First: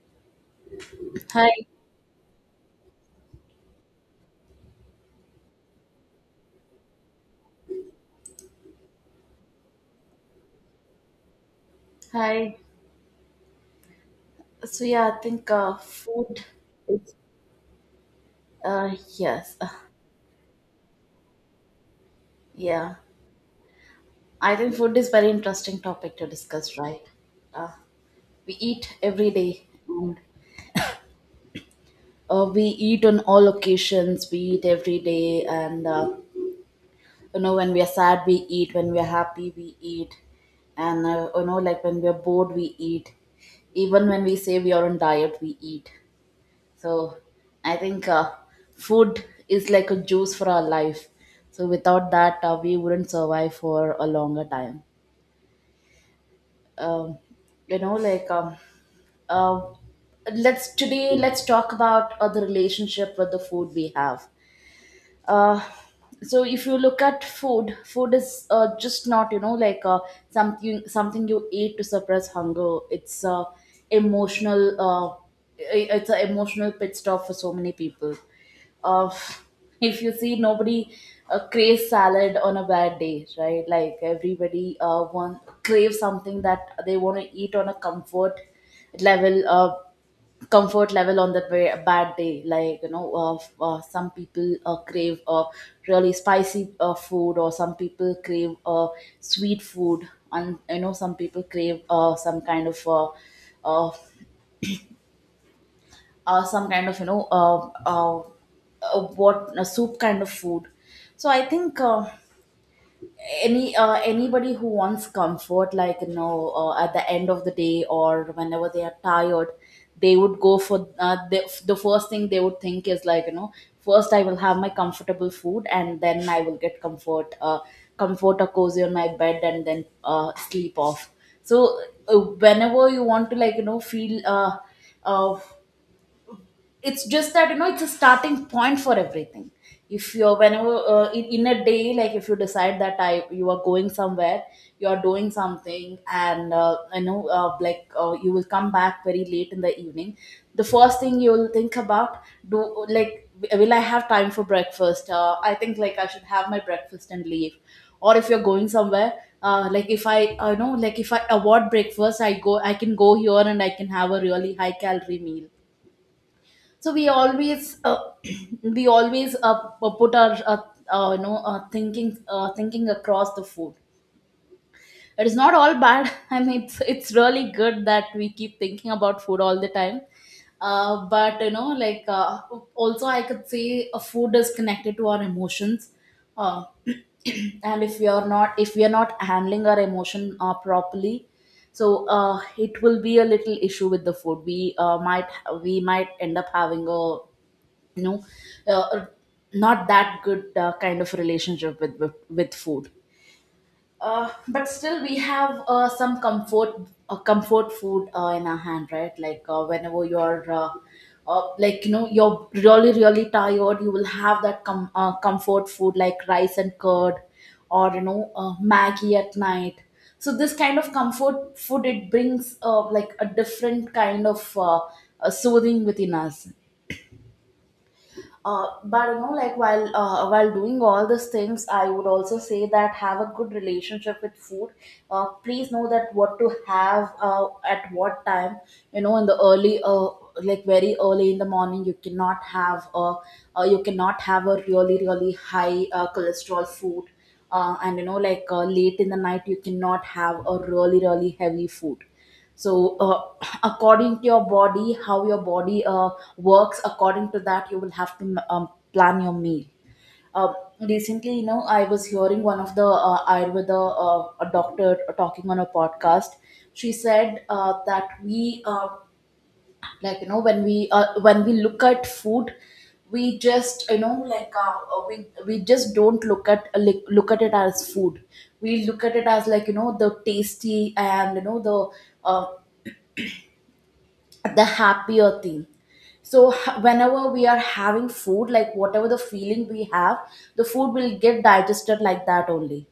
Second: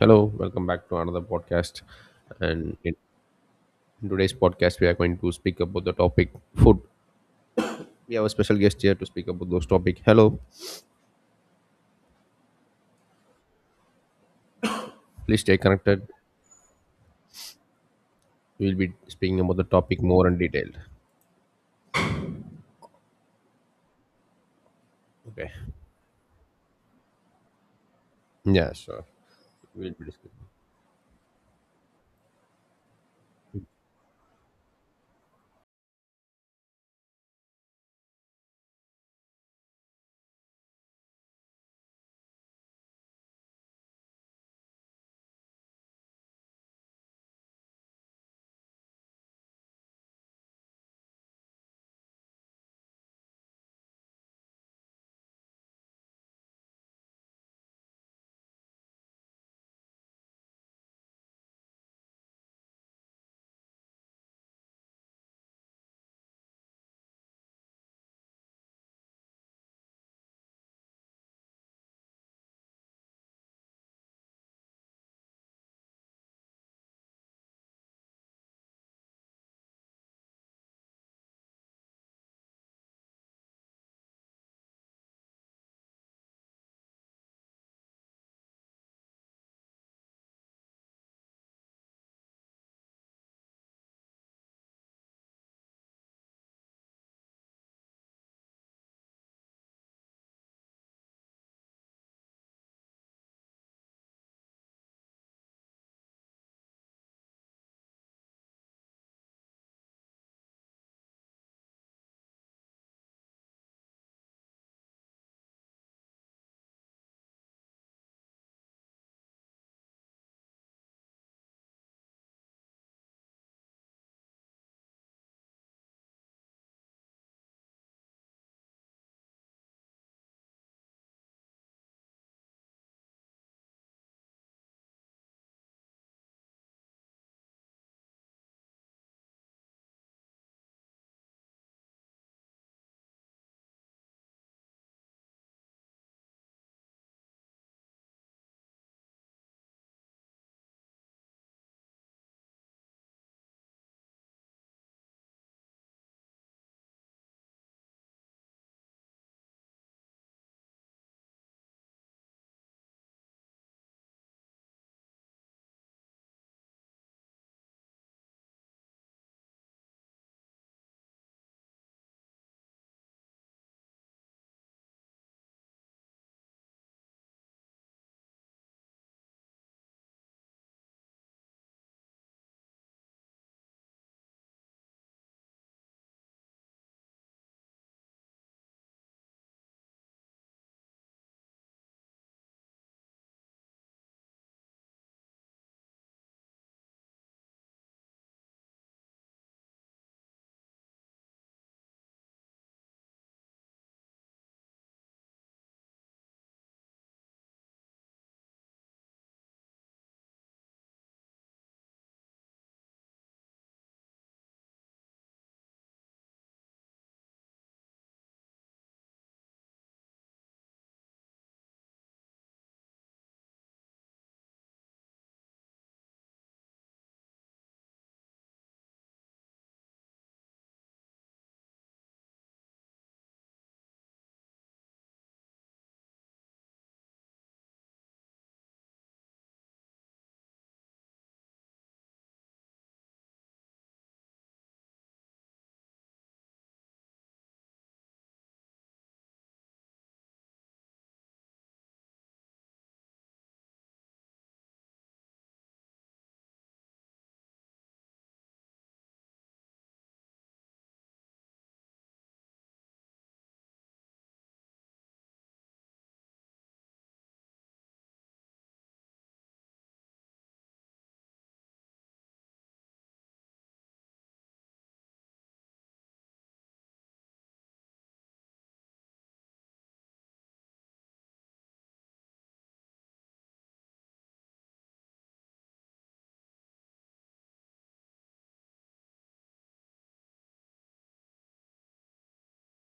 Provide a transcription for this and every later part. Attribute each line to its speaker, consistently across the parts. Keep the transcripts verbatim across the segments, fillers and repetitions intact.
Speaker 1: Hello, welcome back to another
Speaker 2: Hi,
Speaker 1: podcast. And in in today's podcast, we are going to speak about the topic food. We have a special guest here to speak about those topic. Hello,
Speaker 2: hi. So yeah, I
Speaker 1: please
Speaker 2: think
Speaker 1: stay
Speaker 2: uh,
Speaker 1: connected.
Speaker 2: food.
Speaker 1: We'll be
Speaker 2: Uh,
Speaker 1: speaking about
Speaker 2: yes,
Speaker 1: the
Speaker 2: uh,
Speaker 1: topic more in detail.
Speaker 2: yeah. I think food is very
Speaker 1: Okay.
Speaker 2: interesting topic to discuss, right? Uh, we
Speaker 1: Yeah,
Speaker 2: eat
Speaker 1: sure.
Speaker 2: every day,
Speaker 1: We'll be
Speaker 2: and
Speaker 1: discussing.
Speaker 2: uh, we eat on all occasions. We eat every day, and uh, you know when we are sad, we eat. When we are happy, we eat, and uh, you know like when we are bored, we eat. Even when we say we are on diet, we eat. So I think uh, food is like a juice for our life. So without that, uh, we wouldn't survive for a longer time. Um, you know, like um, uh, let's today let's talk about uh, the relationship with the food we have. uh, so if you look at food food is uh, just not you know like uh, something something you eat to suppress hunger. It's uh, emotional uh, i- it's an emotional pit stop for so many people. uh, if you see nobody uh, craves salad on a bad day, right? Like everybody uh, want, crave something that they want to eat on a comfort level uh, comfort level on that very bad day. Like you know uh, f- uh, some people uh, crave uh, really spicy uh, food, or some people crave uh, sweet food, and you know some people crave uh, some kind of uh, uh, uh, some kind of you know uh, uh, uh, what a soup kind of food. So I think uh, any uh, anybody who wants comfort, like you know uh, at the end of the day or whenever they are tired, they would go for uh, the, the first thing they would think is like, you know, first I will have my comfortable food and then I will get comfort uh, comfort or cozy on my bed and then uh, sleep off. So uh, whenever you want to like you know feel uh, uh, it's just that you know it's a starting point for everything. If you're whenever uh, in, in a day, like if you decide that I you are going somewhere, you are doing something, and uh, you know uh, like uh, you will come back very late in the evening, the first thing you will think about, do like, will I have time for breakfast? uh, I think like I should have my breakfast and leave. Or if you're going somewhere uh, like if i I know, like if I avoid breakfast I go I can go here and I can have a really high calorie meal. So we always uh, we always uh, uh, put our uh, uh, you know uh, thinking uh, thinking across the food. It is not all bad. I mean it's, it's really good that we keep thinking about food all the time. Uh, but you know like uh, also I could say a food is connected to our emotions. uh, and if we are not if we are not handling our emotion uh, properly, so uh, it will be a little issue with the food. We uh, might we might end up having a you know uh, not that good uh, kind of relationship with with, with food. Uh, but still we have uh, some comfort uh, comfort food uh, in our hand, right? Like uh, whenever you're uh, uh, like you know you're really really tired, you will have that com- uh, comfort food like rice and curd, or you know uh, maggie at night. So this kind of comfort food, it brings uh, like a different kind of uh, uh, soothing within us. Uh, but you know like while uh, while doing all these things, I would also say that have a good relationship with food. Uh, please know that what to have uh, at what time. You know in the early uh, like very early in the morning, you cannot have a uh, you cannot have a really really high uh, cholesterol food, uh, and you know like uh, late in the night you cannot have a really really heavy food. So uh, according to your body, how your body uh, works, according to that you will have to um, plan your meal. uh, Recently, you know, I was hearing one of the uh, ayurveda uh, a doctor talking on a podcast. She said uh, that we uh, like you know when we uh, when we look at food, we just you know like uh, we we just don't look at like, look at it as food, we look at it as like you know the tasty and you know the uh, the happier thing. So h- whenever we are having food, like whatever the feeling we have, the food will get digested like that only.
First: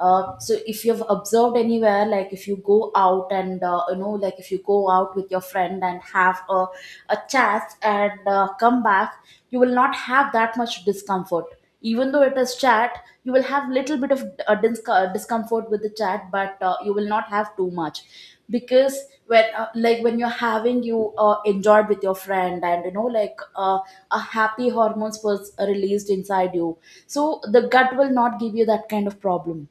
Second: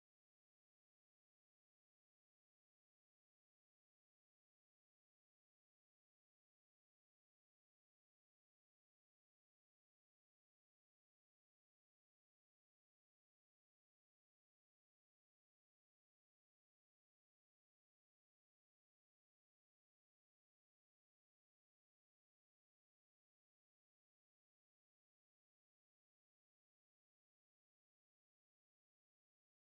Speaker 2: uh, So if you've observed anywhere, like if you go out and uh, you know like if you go out with your friend and have a, a chat and uh, come back, you will not have that much discomfort. Even though it is chat, you will have little bit of uh, dis- uh, discomfort with the chat, but uh, you will not have too much. Because when uh, like when you're having you uh, enjoyed with your friend, and you know like uh, a happy hormones was released inside you, so the gut will not give you that kind of problem.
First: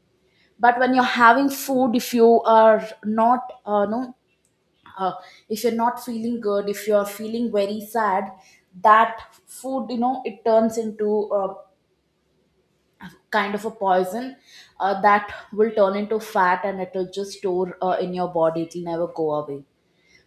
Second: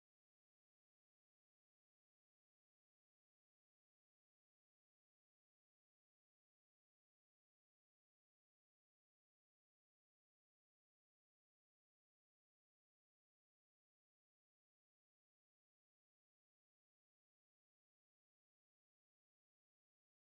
Speaker 2: But when you're having food, if you are not uh, no uh, if you're not feeling good, if you're feeling very sad, that food, you know, it turns into a kind of a poison uh, that will turn into fat and it will just store uh, in your body, it will never go away.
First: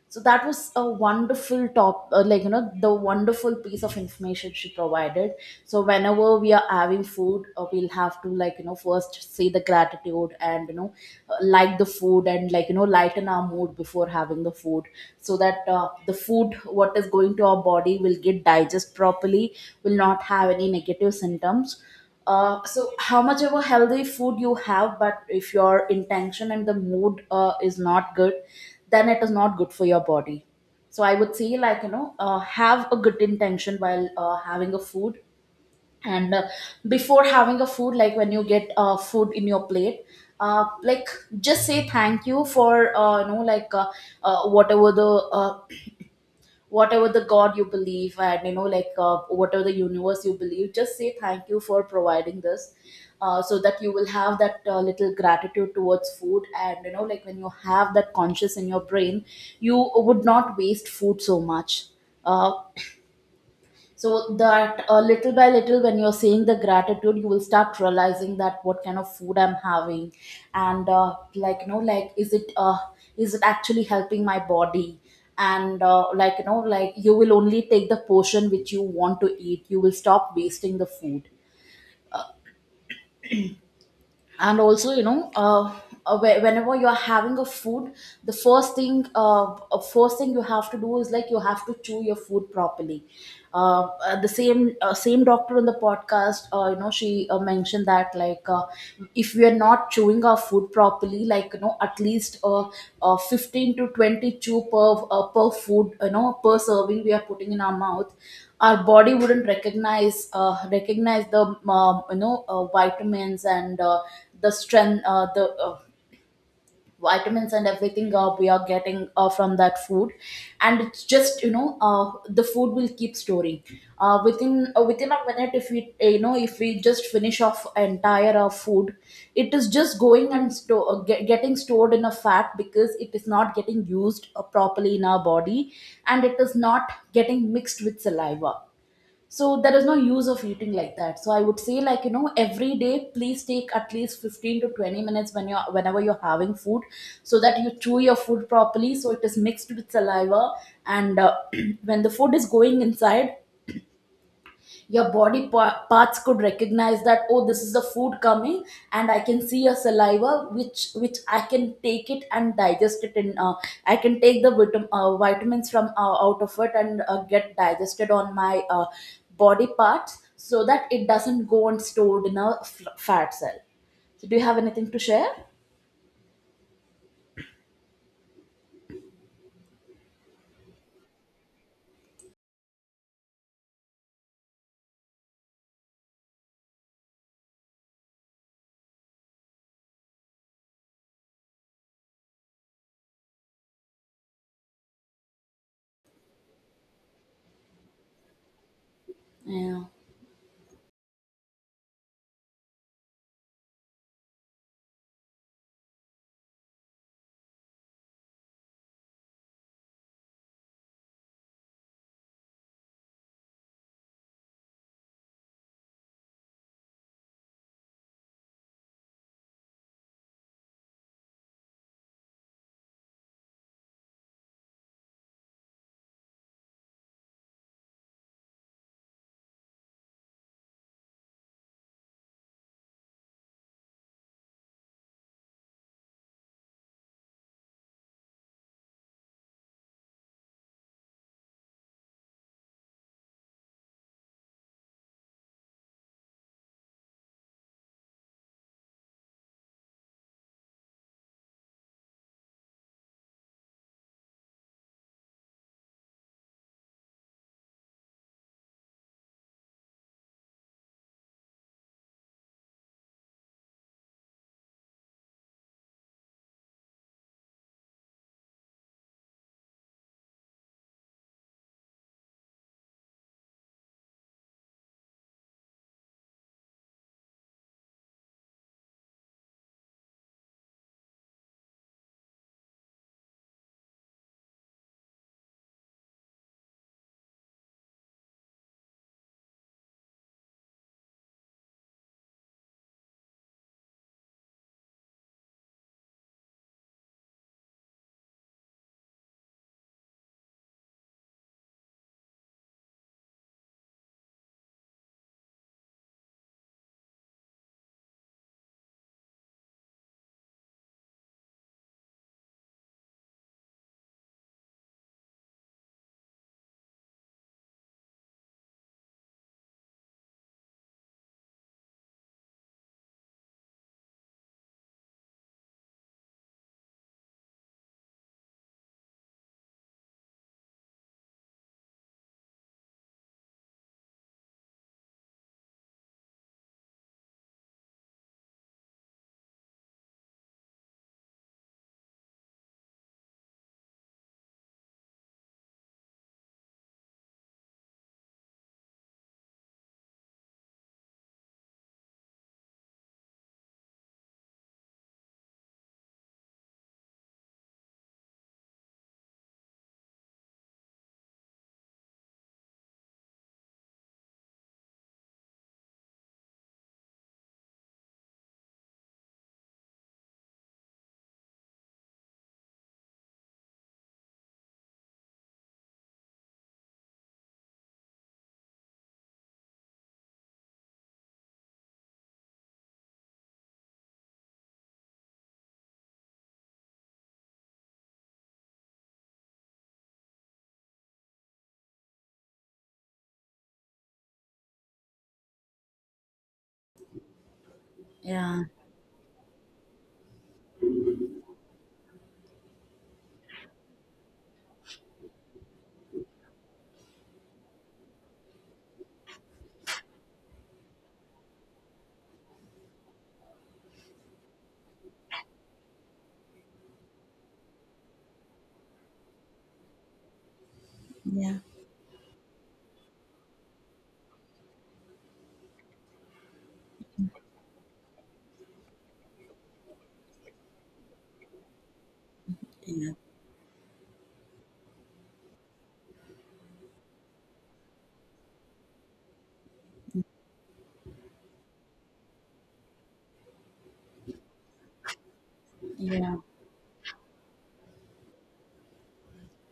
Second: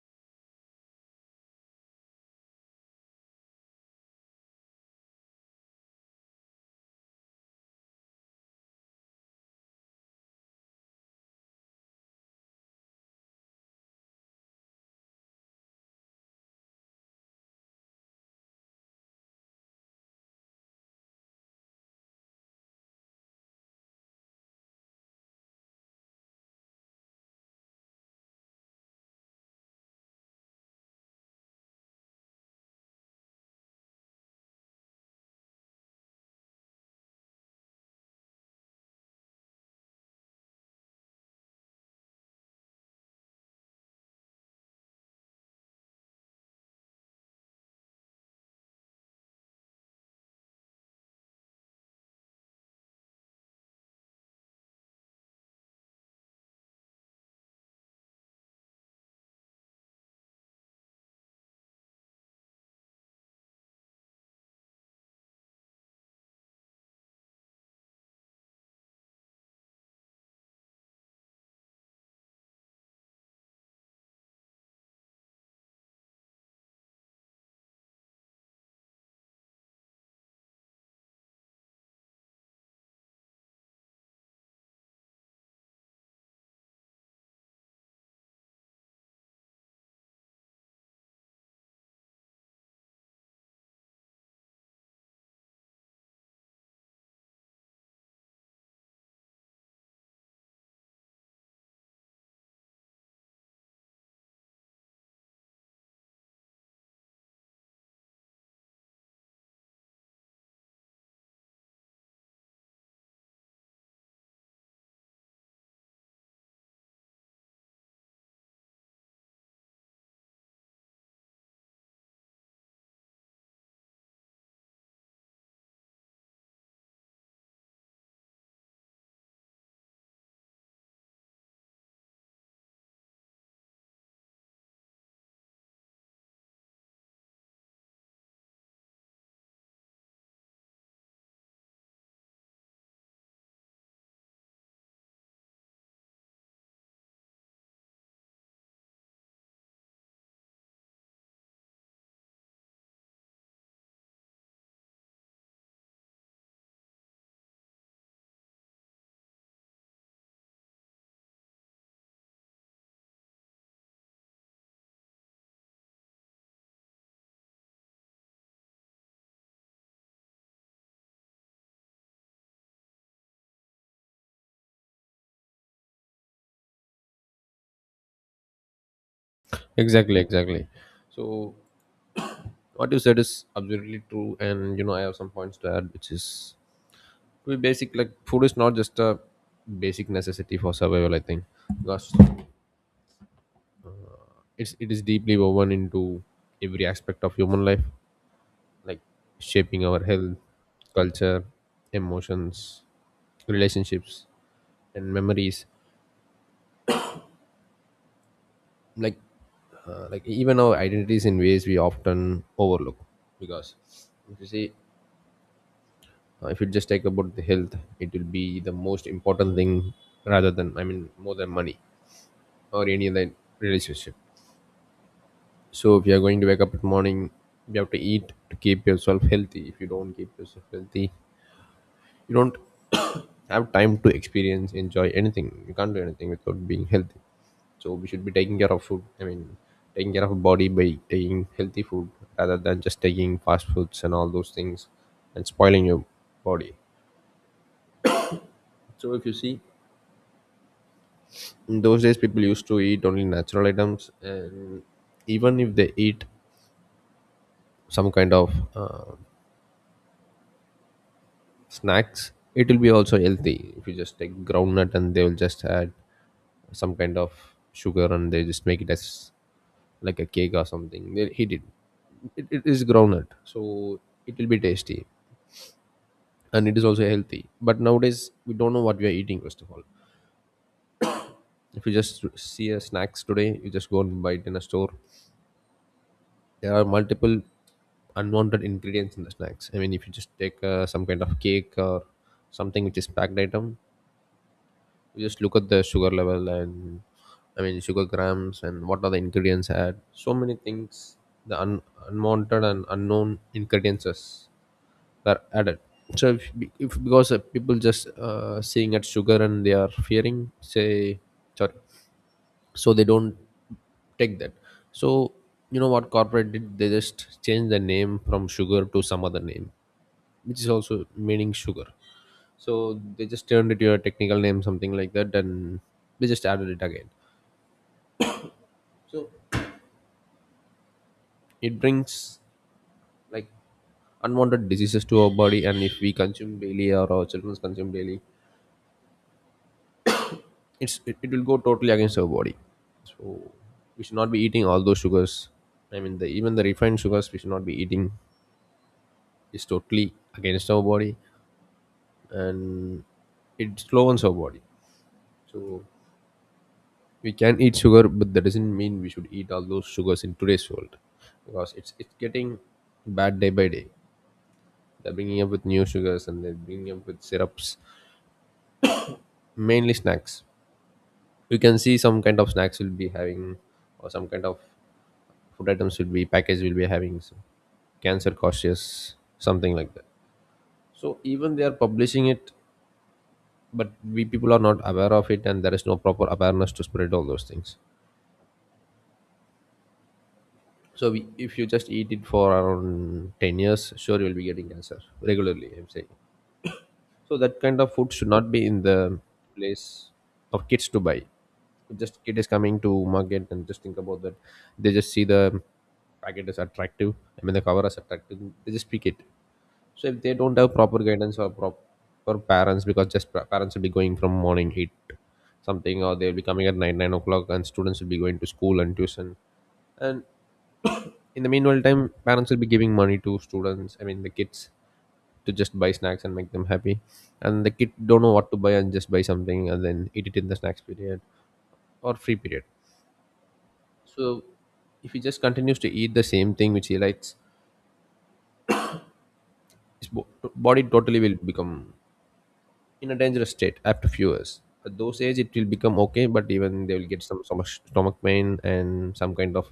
Speaker 2: So that was a wonderful top uh, like you know the wonderful piece of information she provided. So whenever we are having food, uh, we'll have to like you know first say the gratitude, and you know uh, like the food, and like you know lighten our mood before having the food, so that uh, the food what is going to our body will get digest properly, will not have any negative symptoms. Uh, so how much ever healthy food you have, but if your intention and the mood uh, is not good, then it is not good for your body. So I would say like you know uh, have a good intention while uh, having a food. And uh, before having a food, like when you get uh, food in your plate, uh, like just say thank you for uh, you know like uh, uh, whatever the uh, whatever the god you believe, and you know like uh, whatever the universe you believe, just say thank you for providing this. Uh, so that you will have that uh, little gratitude towards food, and you know like when you have that conscious in your brain, you would not waste food so much. Uh, so that uh, little by little when you're saying the gratitude, you will start realizing that what kind of food I'm having, and uh, like you know like is it uh, is it actually helping my body. And uh, like you know like you will only take the portion which you want to eat, you will stop wasting the food. And also you know uh, uh, whe- whenever you are having a food, the first thing uh, uh, first thing you have to do is like you have to chew your food properly. Uh, uh, the same uh, same doctor in the podcast, uh, you know, she uh, mentioned that like uh, if we are not chewing our food properly, like you know at least uh, uh, fifteen to twenty chew per uh, per food, you know per serving we are putting in our mouth, our body wouldn't recognize uh, recognize the um, you know uh, vitamins and uh, the strength uh, the uh, vitamins and everything uh, we are getting uh, from that food. And it's just you know uh, the food will keep storing uh, within uh, within a minute if we uh, you know if we just finish off entire uh, food, it is just going and sto- uh, ge- getting stored in a fat because it is not getting used uh, properly in our body, and it is not getting mixed with saliva. So there is no use of eating like that. So I would say like you know every day please take at least fifteen to twenty minutes when you're whenever you're having food, so that you chew your food properly so it is mixed with saliva. And uh, when the food is going inside, your body pa- parts could recognize that oh this is the food coming, and I can see your saliva which which I can take it and digest it in uh, I can take the vitam- uh, vitamins from uh, out of it and uh, get digested on my uh, body parts, so that it doesn't go and stored in a f- fat cell. So do you have anything to share?
Speaker 1: Exactly, exactly. So what you said is absolutely true, and you know I have some points to add, which is to be basic. Like food is not just a basic necessity for survival. I think because it's it is deeply woven into every aspect of human life, like shaping
Speaker 2: Yeah,
Speaker 1: our health, culture, emotions, relationships, and memories, like uh, like even our identities in ways we often overlook. Because if you see, uh, if you just take about the health, it will be the most important thing, rather than, I mean, more than money or any other relationship. So if you are going to wake up in the morning, you have to eat to keep yourself healthy. If you don't keep yourself healthy, you don't have time to experience, enjoy anything. You can't do anything without being healthy. So we should be taking care of food, I mean, taking care of our body by taking healthy food, rather than just taking fast foods and all those things and spoiling your body. So if you see, in those days people used to eat only natural items, and even if they eat some kind of uh, snacks, it will be also healthy. If you just take groundnut and they will just add some kind of sugar, and they just make it as like a cake or something. Well, he did, it, it is groundnut, so it will be tasty and it is also healthy. But nowadays we don't know what we are eating. First of all, if you just see a snacks today, you just go and buy it in a store. There are multiple unwanted ingredients in the snacks. I mean, if you just take uh, some kind of cake or something which is packed item, you just look at the sugar level and, I mean, sugar grams, and what are the ingredients had. So many things, the un- unwanted and unknown ingredients were added. So if, if because uh, people just, uh, seeing at sugar and they are fearing, say sorry, so they don't take that. So you know what corporate did? They just changed the name from sugar to some other name, which is also meaning sugar. So they just turned it to a technical name, something like that, and they just added it again. So it brings like unwanted diseases to our body, and if we consume daily or our children consume daily, it's it, it will go totally against our body. So we should not be eating all those sugars. I mean, the even the refined sugars we should not be eating, is totally against our body and it slows our body. So we can eat sugar, but that doesn't mean we should eat all those sugars in today's world, because it's it's getting bad day by day. They're bringing up with new sugars and they're bringing up with syrups, mainly snacks. You can see some kind of snacks will be having, or some kind of food items will be package will be having some cancer cautious, something like that. So even they are publishing it, but we people are not aware of it, and there is no proper awareness to spread all those things. So we, if you just eat it for around ten years, sure you'll be getting cancer regularly, I'm saying. So that kind of food should not
Speaker 2: yeah,
Speaker 1: be in the place of kids to buy. Just kid is coming to market and just think about that. They just see the packet as attractive, I mean the cover as attractive, they just pick it. So if they don't have proper guidance or proper parents, because just pa- parents will be going from morning eight something, or they'll be coming at nine nine o'clock, and students will be going to school and tuition. And in the
Speaker 2: yeah,
Speaker 1: meanwhile time, parents will be giving money to students, I mean the kids, to just buy snacks and make them happy, and the kid don't know what to buy and just buy something and then eat it in the snacks period or free period.
Speaker 2: yeah,
Speaker 1: So if he just continues to eat the same thing which he likes, his bo- body totally will become in a dangerous state after few years. At those age, it will become okay,
Speaker 2: yeah,
Speaker 1: but even they will get some, some, stomach pain and some kind of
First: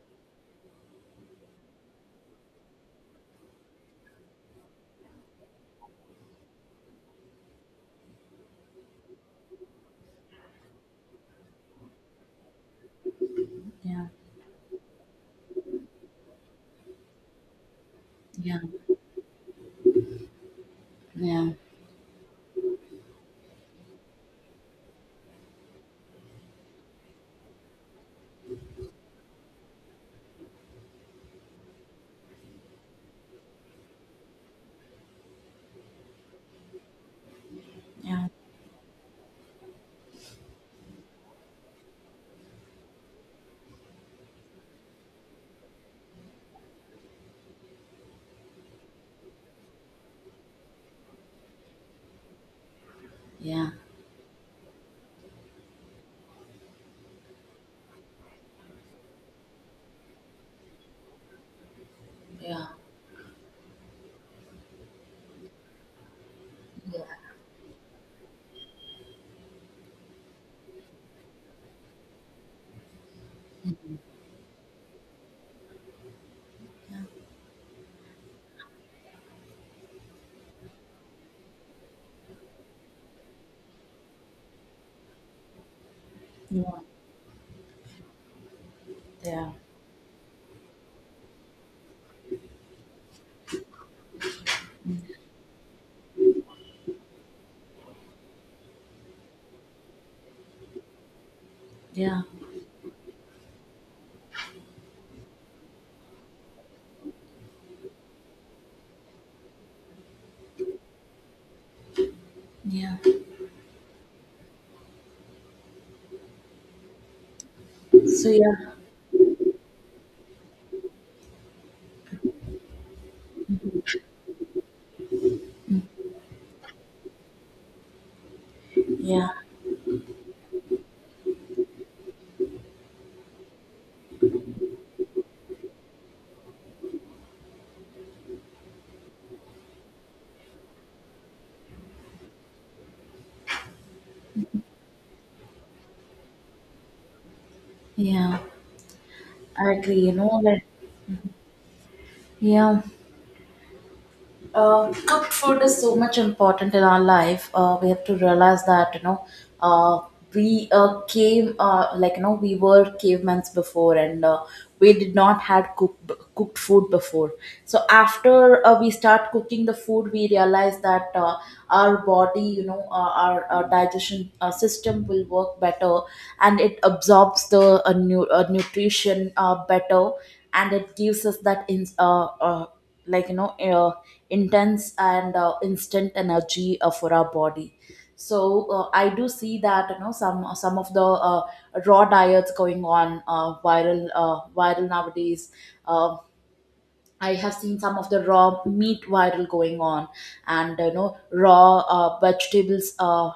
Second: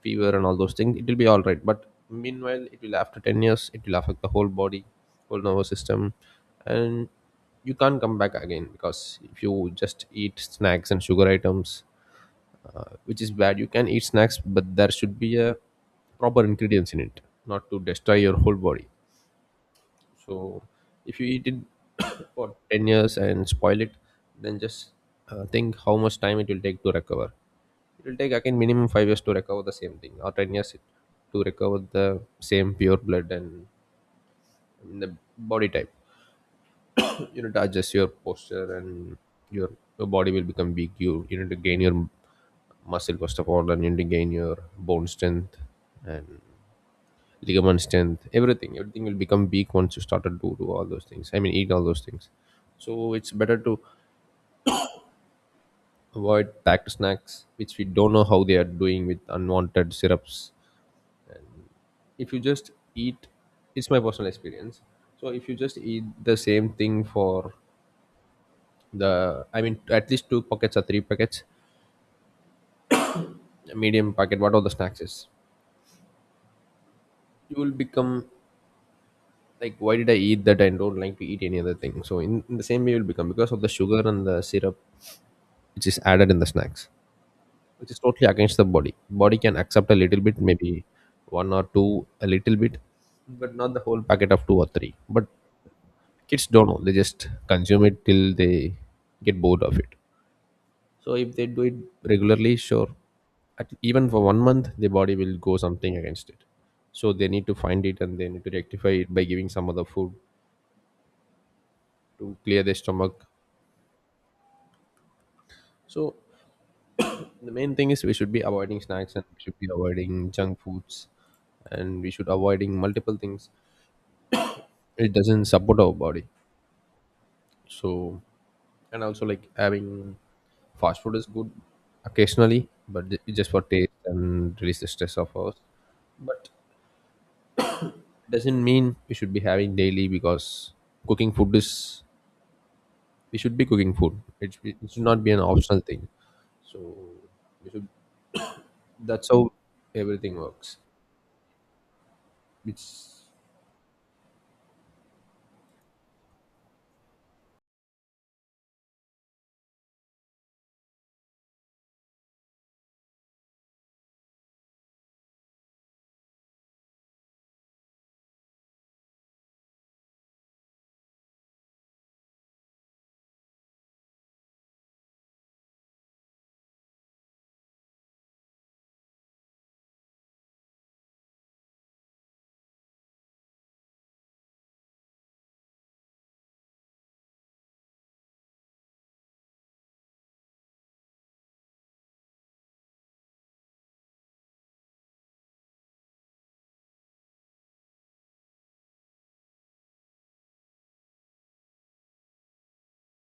Speaker 1: fever and all those things. It will be all right, but meanwhile, it will after ten years, it will affect the whole body, whole nervous system, and you can't come back again. Because if you just eat snacks and sugar items, uh, which is bad, you can eat
Speaker 2: yeah,
Speaker 1: snacks, but there should be a proper ingredients in it, not to destroy your whole
Speaker 2: yeah,
Speaker 1: body.
Speaker 2: yeah,
Speaker 1: So if you eat
Speaker 2: yeah,
Speaker 1: it for ten years and spoil it, then just uh, think how much time it will take to recover. It will take again minimum five years to recover the same thing, or ten years to recover the same pure blood and the body type. You need to adjust your
Speaker 2: yeah,
Speaker 1: posture and your, your body will become weak. You, you need to gain your muscle first of all, and you need to gain your bone strength and ligament strength, everything. Everything will become weak once you started to do all those things, I mean, eat all those things. So it's better
Speaker 2: yeah,
Speaker 1: to avoid packed snacks, which we don't know how they are doing with unwanted syrups. If you just eat, it's my personal experience. So if you just eat the same thing
Speaker 2: yeah,
Speaker 1: for the, I mean, at least two packets or three packets, a medium packet, what all the snacks is, you will become like, why did I eat that? I don't like to eat any other thing. So in, in the same way, you'll become, because of the sugar and the syrup which is added in the
Speaker 2: yeah,
Speaker 1: snacks, which is totally against the body. Body
Speaker 2: yeah,
Speaker 1: can accept a little bit, maybe one or two, a little bit, but not the whole packet of two or three. But kids don't know, they just consume it till they get bored of it. So if they do it
Speaker 2: yeah,
Speaker 1: regularly, sure, at, even for one month, the body will go something against it. So they need to find it and they need to rectify it by giving some other food to clear their
Speaker 2: yeah.
Speaker 1: stomach. So the main thing is, we
Speaker 2: So
Speaker 1: should be
Speaker 2: yeah,
Speaker 1: avoiding snacks, and we should be avoiding junk foods, and we should avoiding multiple things. It doesn't support our body. So, and also
Speaker 2: yeah,
Speaker 1: like having fast food is good occasionally, but ju- just for taste and release the stress of us, but doesn't mean we should be having daily. Because cooking food is, we should be cooking food, it, it should not be an optional thing. So we should,
Speaker 2: yeah.
Speaker 1: that's how
Speaker 2: I agree. You
Speaker 1: everything
Speaker 2: know that.
Speaker 1: works.
Speaker 2: Yeah.
Speaker 1: It's
Speaker 2: Uh, cooked food is so much important in our life. Uh, we have to realize that, you know, uh, we uh, came, uh, like you know, we were cavemen before, and uh, we did not had cooked cooked food before. So after uh, we start cooking the food, we realize that uh, our body, you know, uh, our uh, digestion uh, system will work better, and it absorbs the uh, nu- uh, nutrition uh, better, and it gives us that in uh, uh, like you know, uh, intense and uh, instant energy uh, for our body. So uh, I do see that you know, some some of the uh, raw diets going on, uh, viral uh, viral nowadays. uh, I have seen some of the raw meat viral going on, and you know, raw uh, vegetables uh,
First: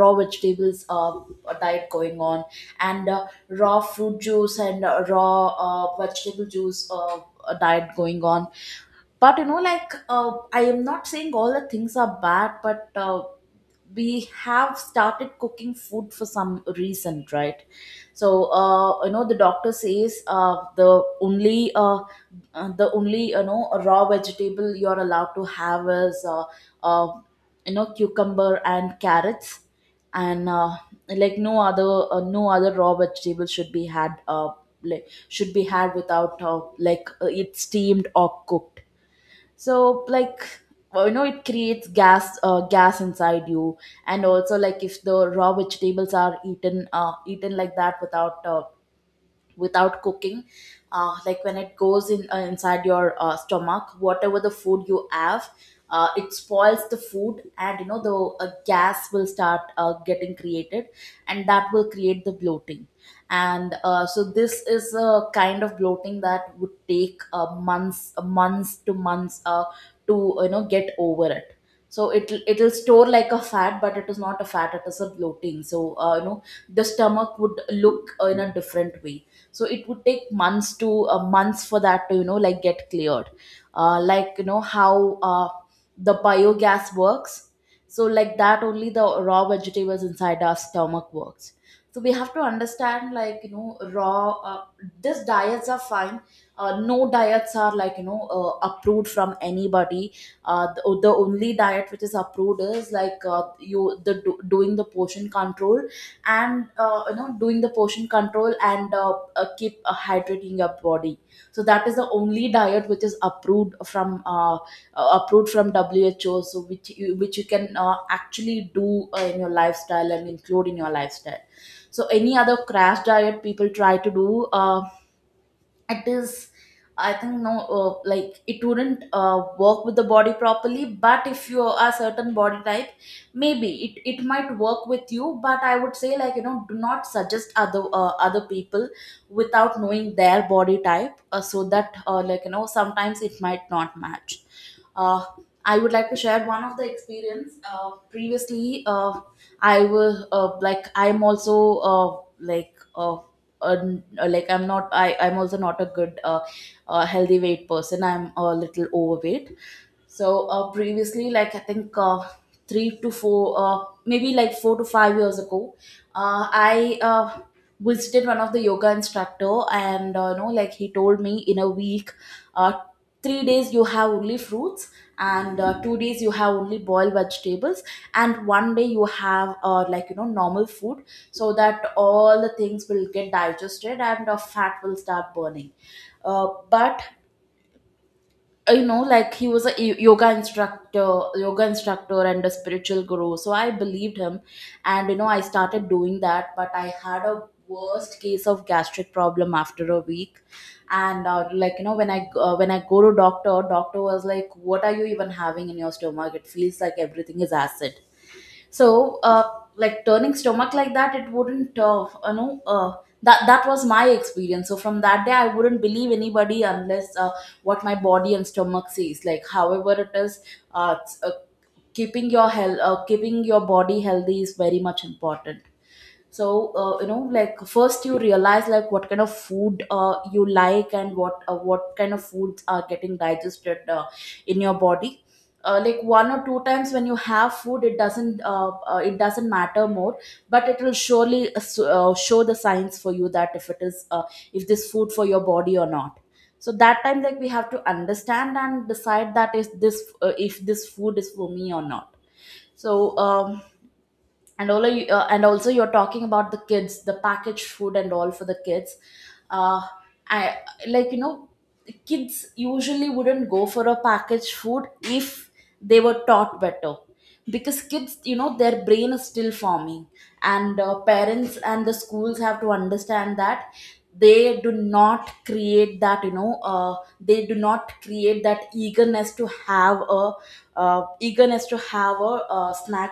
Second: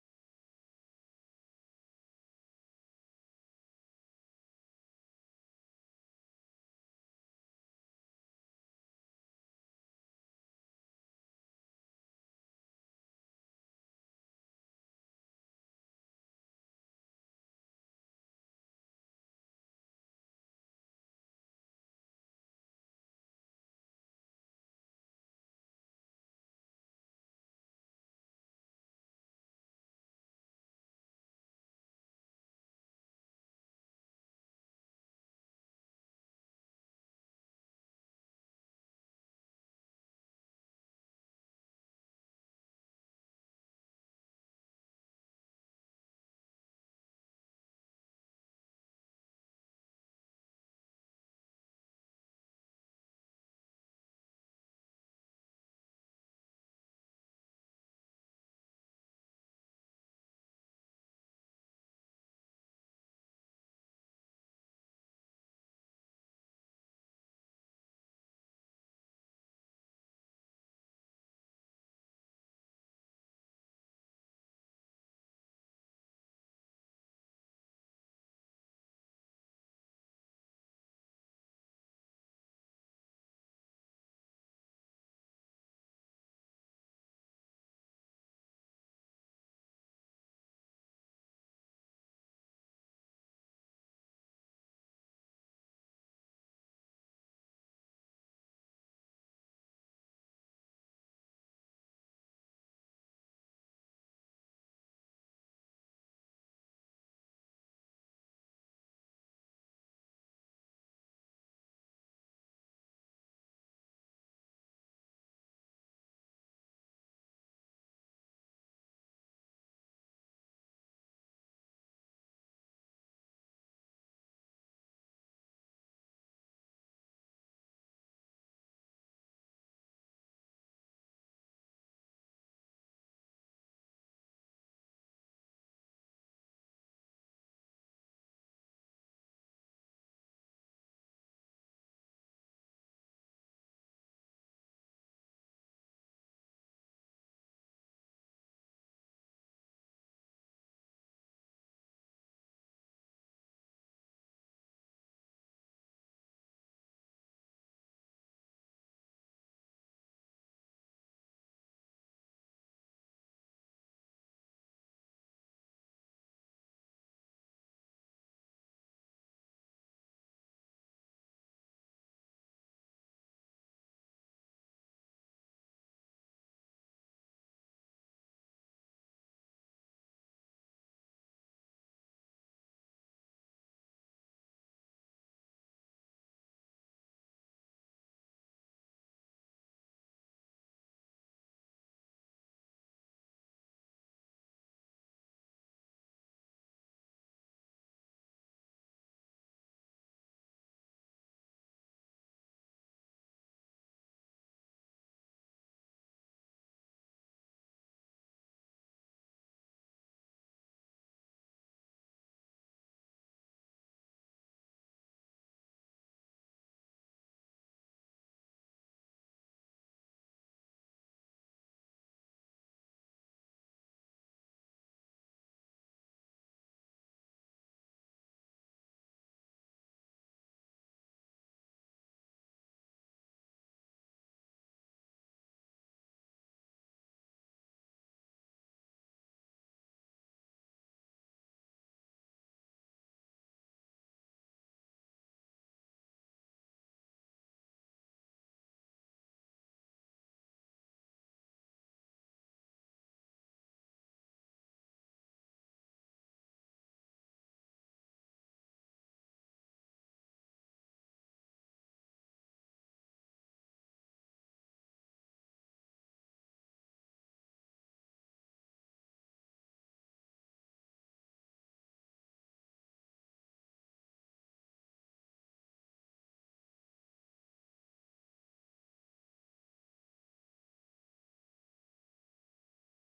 Speaker 2: raw vegetables uh, diet going on, and uh, raw fruit juice and uh, raw uh, vegetable juice uh, diet going on. But you know, like, uh, I am not saying all the things are bad, but uh, we have started cooking food for some reason, right? So uh, you know, the doctor says, uh, the only uh, uh, the only, you know, raw vegetable you're allowed to have is uh, uh, you know, cucumber and carrots, and uh, like no other uh, no other raw vegetable should be had, uh, like should be had without uh, like uh, it steamed or cooked. So, like, well, you know, it creates gas uh, gas inside you, and also, like, if the raw vegetables are eaten uh, eaten like that, without uh, without cooking, uh, like when it goes in, uh, inside your uh, stomach, whatever the food you have, uh, it spoils the food, and you know, the uh, gas will start uh, getting created, and that will create the bloating. And uh, so this is a kind of bloating that would take, uh, months months to months, uh, to, you know, get over it. So it it'll it'll store like a fat, but it is not a fat, it is a bloating. So uh, you know, the stomach would look, uh, in a different way. So it would take months to, uh, months, for that to, you know, like, get cleared, uh, like you know how uh, the biogas works. So like that only, the raw vegetables inside our stomach works. So we have to understand, like, you know, raw uh, these diets are fine. uh, no diets are, like, you know, uh, approved from anybody. uh, the, the only diet which is approved is like, uh, you, the do, doing the portion control, and uh, you know, doing the portion control, and uh, uh, keep uh, hydrating your body. So that is the only diet which is approved from uh, uh, approved from who? So which you which you can uh, actually do uh, in your lifestyle, and include in your lifestyle. So any other crash diet people try to do, um it is, I think, no. uh, like it wouldn't uh, work with the body properly, but if you are certain body type, maybe it, it might work with you, but I would say, like, you know, do not suggest other, uh, other people without knowing their body type. uh, so that, uh, like you know, sometimes it might not match. uh, I would like to share one of the experience. Uh, previously, uh, I was, uh, like I'm also, uh, like uh, uh, like i'm not i I'm also not a good, uh, uh, healthy weight person, I'm a little overweight. So uh, previously, like I think, uh, three to four, uh, maybe like four to five years ago, uh, I uh, visited one of the yoga instructor, and uh, you know, like he told me, in a week, uh, three days you have only fruits, and uh, two days you have only boiled vegetables, and one day you have uh, like you know, normal food, so that all the things will get digested and uh, fat will start burning. Uh, but uh, you know, like he was a y- yoga instructor yoga instructor and a spiritual guru, so I believed him, and you know, I started doing that, but I had a worst case of gastric problem after a week. And uh, like you know, when i uh, when I go to doctor doctor was like, what are you even having in your stomach, it feels like everything is acid. So uh, like turning stomach like that, it wouldn't, uh, you know, uh, that that was my experience. So from that day, I wouldn't believe anybody, unless uh, what my body and stomach says, like however it is. Uh, it's, uh, keeping your health uh, keeping your body healthy is very much important. So uh, you know, like first you realize, like, what kind of food uh, you like, and what uh, what kind of foods are getting digested uh, in your body. uh, like one or two times when you have food, it doesn't, uh, uh, it doesn't matter more, but it will surely, uh, s- uh, show the signs for you that if it is, uh, if this food for your body or not. So that time, like, we have to understand and decide that is this, uh, if this food is for me or not. So um, and all you, uh, and also, you're talking about the kids, the packaged food and all for the kids. uh I, like you know, kids usually wouldn't go for a packaged food if they were taught better, because kids, you know, their brain is still forming, and uh, parents and the schools have to understand that they do not create that, you know, uh, they do not create that eagerness to have a, uh, eagerness to have a uh, snack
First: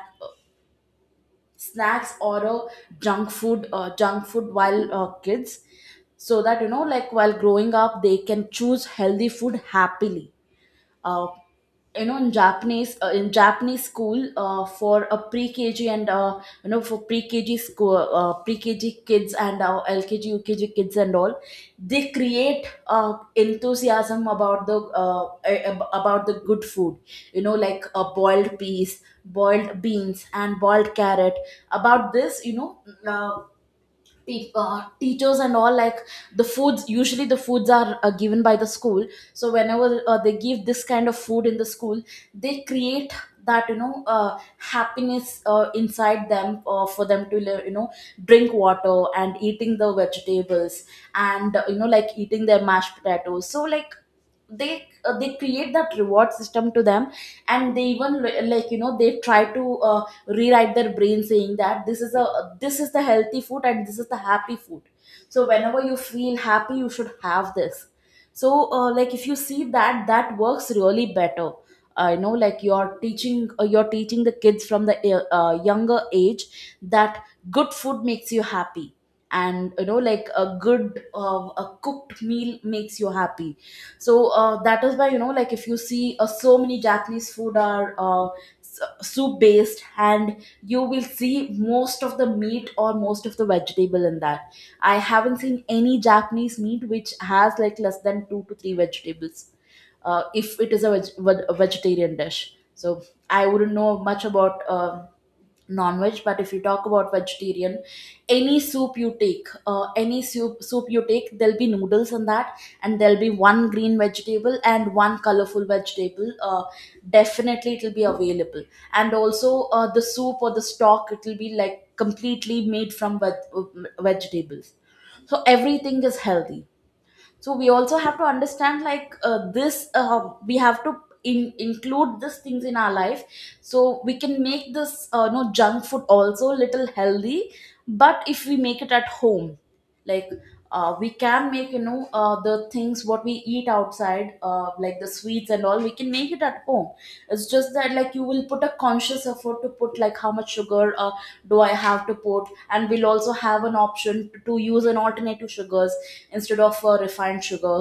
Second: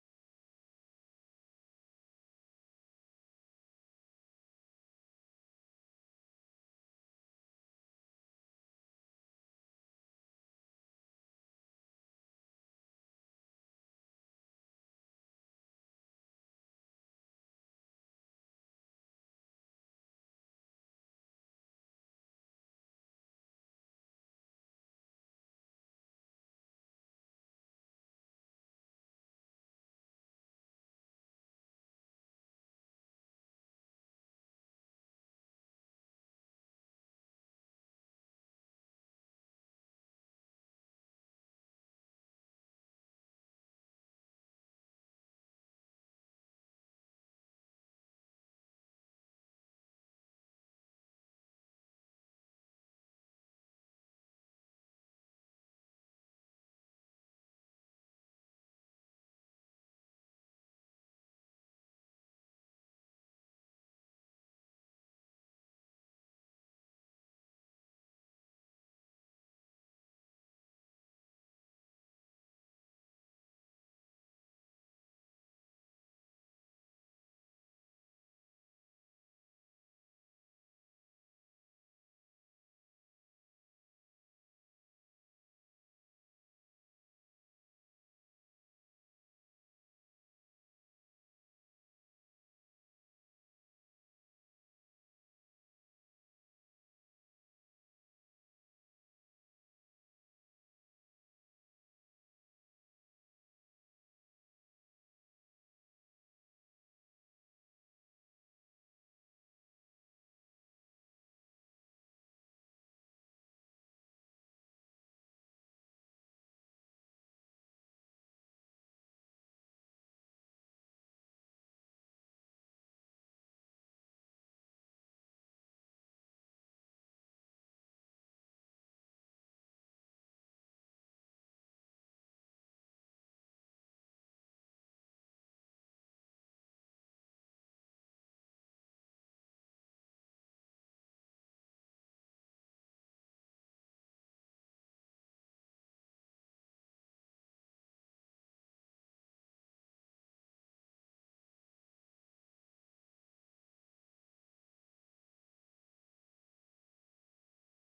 Speaker 2: snacks or a junk food uh, junk food while uh, kids, so that, you know, like while growing up they can choose healthy food happily. uh, you know, in japanese uh, in Japanese school, uh, for a pre-kg, and uh, you know, for pre-kg school, uh, pre-kg kids, and uh, lkg ukg kids and all, they create uh, enthusiasm about the, uh, a- ab- about the good food, you know, like a boiled peas, boiled beans and boiled carrot, about this, you know, uh, pe- uh, teachers and all, like, the foods usually the foods are uh, given by the school, so whenever uh, they give this kind of food in the school, they create that, you know, uh, happiness uh, inside them, uh, for them to, you know, drink water and eating the vegetables, and uh, you know, like eating their mashed potatoes. So like, they uh, they create that reward system to them, and they even, li- like you know, they try to uh, rewrite their brain, saying that this is a this is the healthy food and this is the happy food. So whenever you feel happy, you should have this. So uh, like, if you see that, that works really better. I know, like, you're teaching uh, you're teaching the kids from the, uh, uh, younger age, that good food makes you happy, and you know, like a good uh, a cooked meal makes you happy. So uh, that is why, you know, like, if you see, uh, so many Japanese food are, uh, soup based, and you will see most of the meat or most of the vegetable in that. I haven't seen any Japanese meat which has like less than two to three vegetables. uh, if it is a, veg- veg- a vegetarian dish, so I wouldn't know much about, um non-veg, but if you talk about vegetarian, any soup you take uh, any soup soup you take, there'll be noodles in that, and there'll be one green vegetable and one colorful vegetable, uh, definitely it'll be available. And also, uh, the soup or the stock, it'll be like completely made from veg- vegetables. So everything is healthy. So we also have to understand, like, uh, this uh, we have to in, include these things in our life, so we can make this, uh, no junk food, also little healthy. But if we make it at home, like, uh, we can make, you know, uh, the things what we eat outside, uh, like the sweets and all, we can make it at home. It's just that, like, you will put a conscious effort to put, like, how much sugar, uh, do I have to put, and we'll also have an option to use an alternative sugars instead of uh, refined sugar.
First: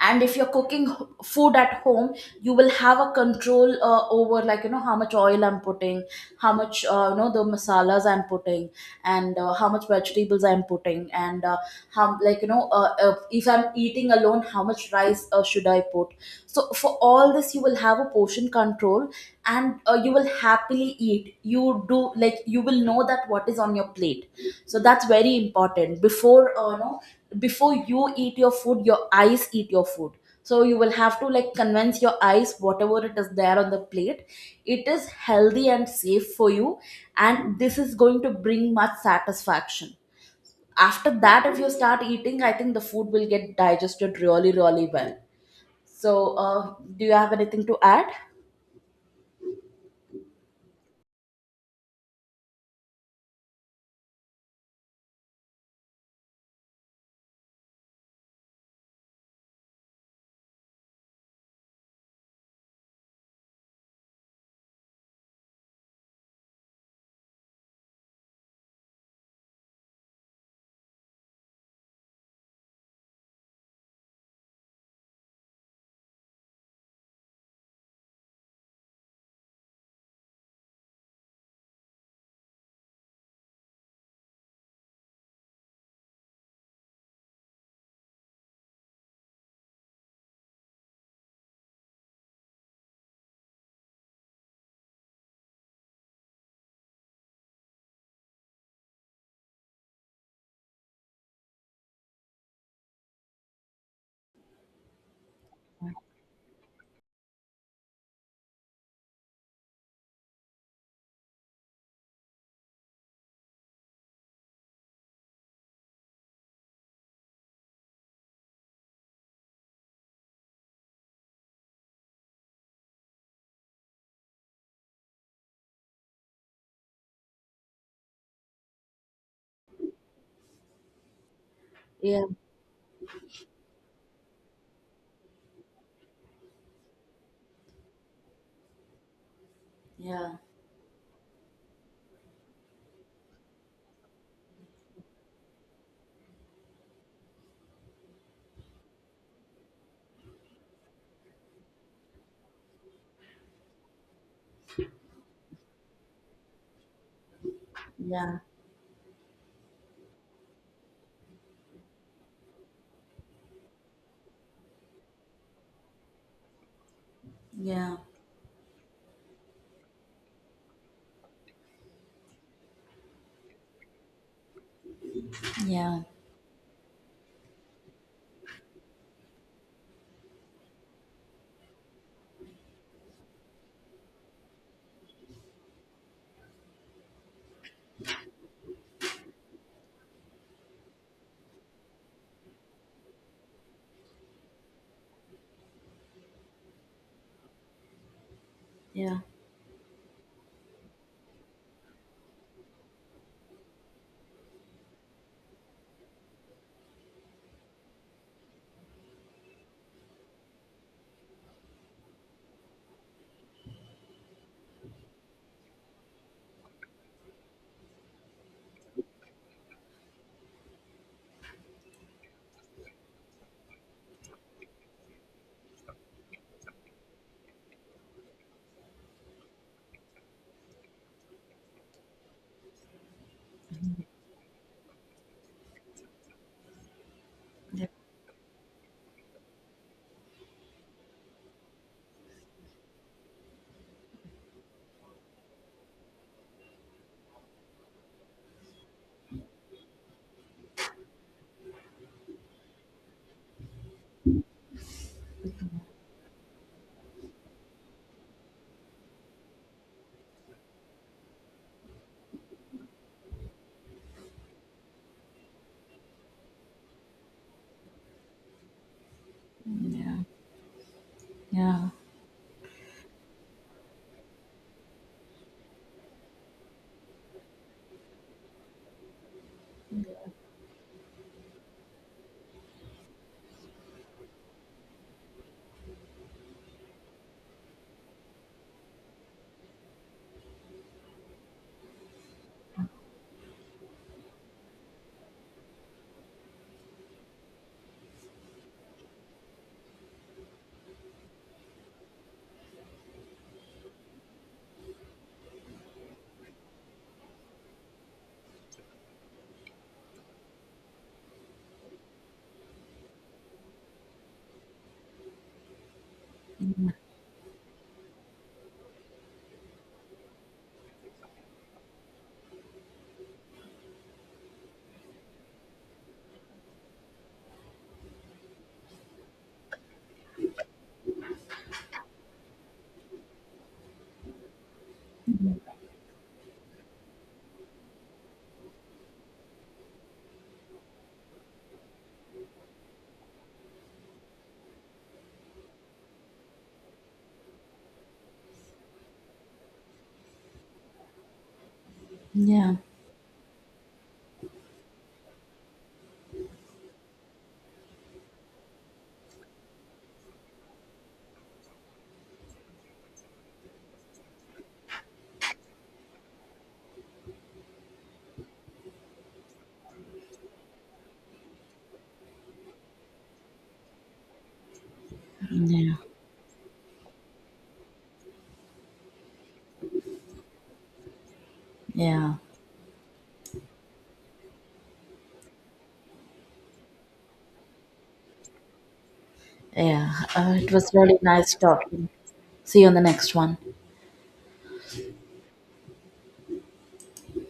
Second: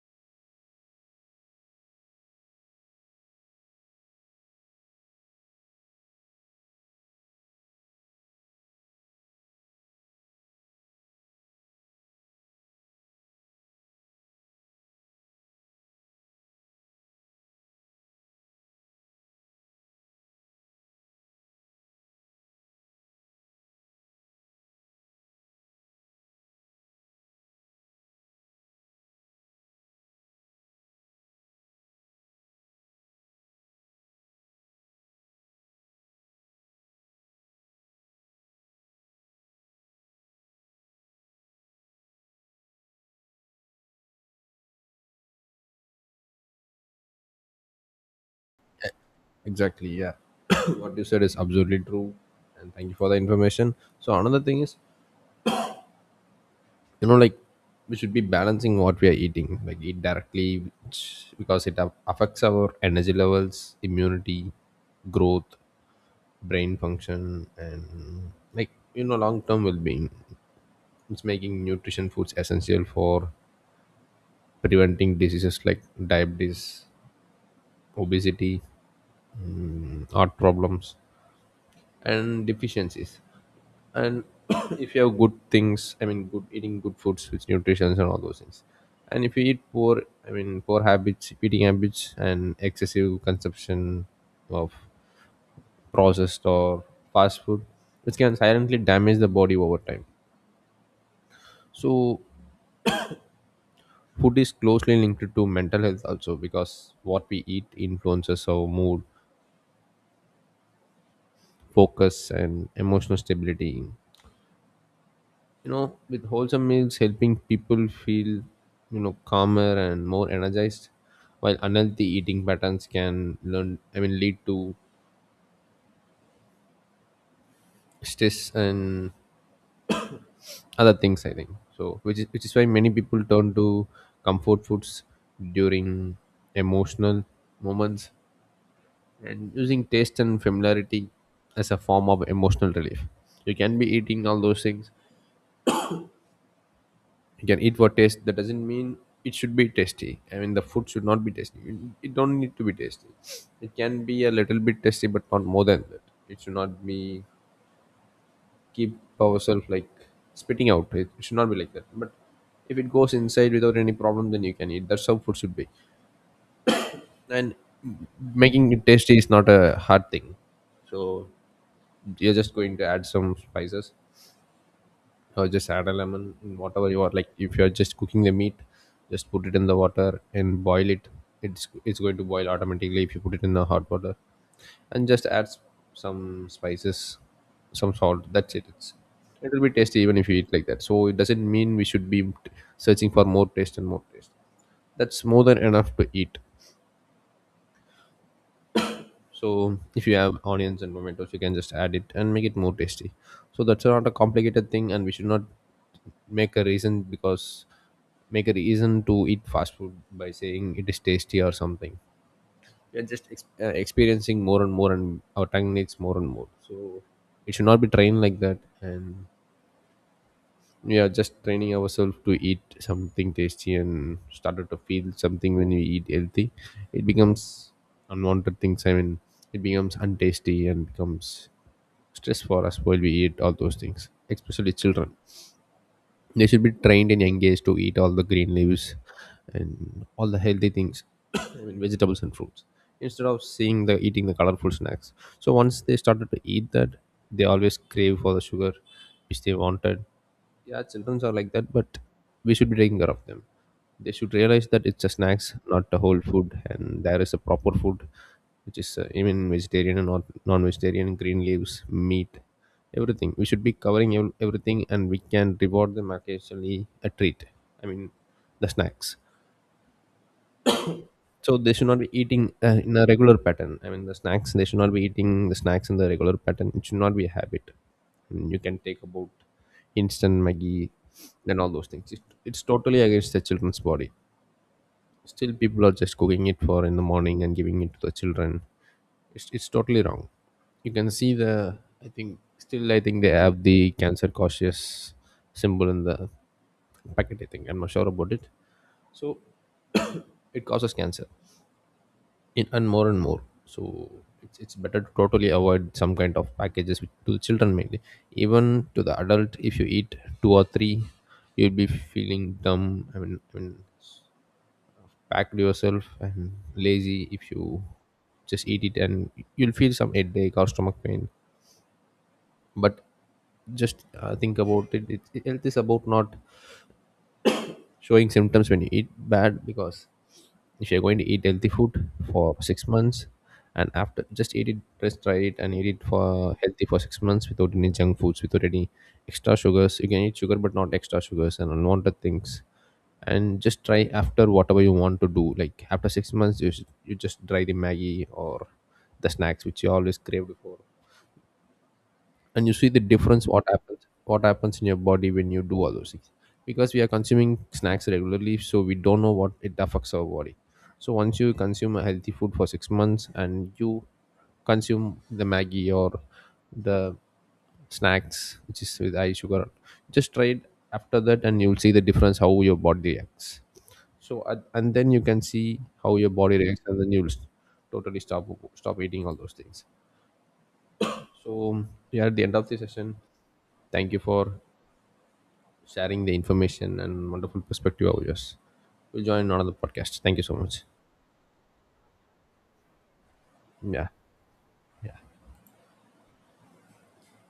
Speaker 2: And if you're cooking h- food at home, you will have a control uh, over, like you know, how much oil I'm putting, how much, uh, you know, the masalas I'm putting, and uh, how much vegetables I'm putting, and uh, how, like you know, uh, uh, if I'm eating alone, how much rice uh, should I put. So for all this you will have a portion control, and uh, you will happily eat, you do, like, you will know that what is on your plate. So that's very important. Before uh, no, before you eat your food, your eyes eat your food. So you will have to, like, convince your eyes, whatever it is there on the plate, it is healthy and safe for you, and this is going to bring much satisfaction. After that if you start eating, I think the food will get digested really, really well. So uh, do you have anything to add?
Speaker 1: exactly, yeah. What you said is absolutely true, and thank you for the information. So another thing is, you know, like, we should be balancing what we are eating, like eat directly, which, because it a- affects our energy levels, immunity, growth, brain function, and like you know long term well-being. It's making nutrition foods essential for preventing diseases like diabetes, obesity, heart problems, and deficiencies. And if you have good things, I mean good eating, good foods with nutrition and all those things, and if you eat poor, I mean poor habits eating habits and excessive consumption of processed or fast food, which can silently damage the body over time. So food is closely linked to mental health also, because what we eat influences our mood, focus, and emotional stability, you know, with wholesome meals helping people feel, you know, calmer and more energized, while unhealthy eating patterns can learn, I mean lead to stress and other things, I think. So which
Speaker 2: Yeah,
Speaker 1: is which is why many people turn to comfort foods during emotional moments, and using taste
Speaker 2: yeah,
Speaker 1: and familiarity as a form of emotional relief. You can be eating all those things, you can eat for taste, that doesn't mean it should be tasty. I mean, the food should not be tasty, it, it don't need to be tasty. It can be a little bit tasty, but not more than that. It should not be
Speaker 2: yeah,
Speaker 1: keep ourselves like spitting out, it, it should not be like that. But if it goes inside without any problem, then you can eat. That's how food should be. And
Speaker 2: yeah,
Speaker 1: making it tasty is not a hard thing. So you're just going to add some spices, or just add a
Speaker 2: yeah,
Speaker 1: lemon in whatever you are, like, if You are just cooking the meat. Just put it in the water and boil it. It's it's going to boil automatically if you put it in the hot water. And just add s- some spices, some salt, that's it it's It will be tasty even if you eat like that. So it doesn't mean we should be searching for more taste and more taste. That's more than enough to eat.
Speaker 2: yeah,
Speaker 1: So if you have onions and tomatoes you can just add it and make it more tasty. So that's not a complicated thing, and we should not make a reason because make a reason to eat fast food by saying it is tasty or something. We are just ex- uh, experiencing more and more, and our tongue needs more and more. So it should not be trained like that. And yeah, just training ourselves to eat something tasty and started to feel something when you eat healthy, it becomes unwanted things i mean It becomes untasty and becomes stress for us while we eat all those things, especially children. They should be trained in young age to
Speaker 2: yeah,
Speaker 1: eat all the green leaves and all the healthy things. I mean, vegetables and fruits, instead of seeing the eating the colorful snacks. So once they started to eat that, they always crave for the sugar which they wanted. Yeah, children are like that, but we should be taking care of them. They should realize that it's a snacks, not a whole food, and there is a proper food, which is uh, even vegetarian and not non-vegetarian, green leaves, meat, everything. We should be covering ev- everything, and we can reward them occasionally a treat. I mean, the snacks.
Speaker 2: yeah,
Speaker 1: So they should
Speaker 2: yeah,
Speaker 1: not be eating uh, in a regular pattern. I mean, the snacks, they should not be eating the snacks in the regular pattern. It should not be a habit. And you can take about instant maggie and all those things. It, it's totally against the children's body. Still people are just cooking it for in the morning and giving it to the children. It's, it's totally wrong. You can see the I think, still I think they have the cancer cautious symbol in the packet, I think. I'm not sure about it. So it causes cancer in, and more and more. So it's, it's better to totally avoid some kind of packages with, to children mainly. Even to the adult, if you eat two or three, you'll be feeling dumb i mean, I mean packed yourself and lazy if you just eat it, and you'll feel some headache or stomach pain. But just uh, think about it. It it- health is about not showing symptoms when you eat bad. Because if you're going to eat healthy food for six months, and after just eat it, just try it and eat it for healthy for six months without any junk foods, without any extra sugars. You can eat sugar but not extra sugars and unwanted things. And just try after whatever you want to do, like after six months, you, should- you just try the maggie or the snacks which you always craved for. And you
Speaker 2: yeah.
Speaker 1: see the difference, what happens what happens in your body when you do all those things. Because we are consuming snacks regularly, so we don't know what it affects our body. So once you consume a healthy food for six months and you consume the maggie or the snacks which is with high sugar, just try it after that and you'll see the difference how your body reacts. So and and then you can see
Speaker 2: Yeah,
Speaker 1: how your body reacts, and then you'll totally stop, stop eating all those things. So we are
Speaker 2: yeah,
Speaker 1: at the end of the session. Thank you for sharing the information and wonderful perspective of yours. We'll join another
Speaker 2: yeah.
Speaker 1: podcast. Thank you so
Speaker 2: Uh, it
Speaker 1: much.
Speaker 2: was really nice talking. See you on the next one.
Speaker 1: Yeah.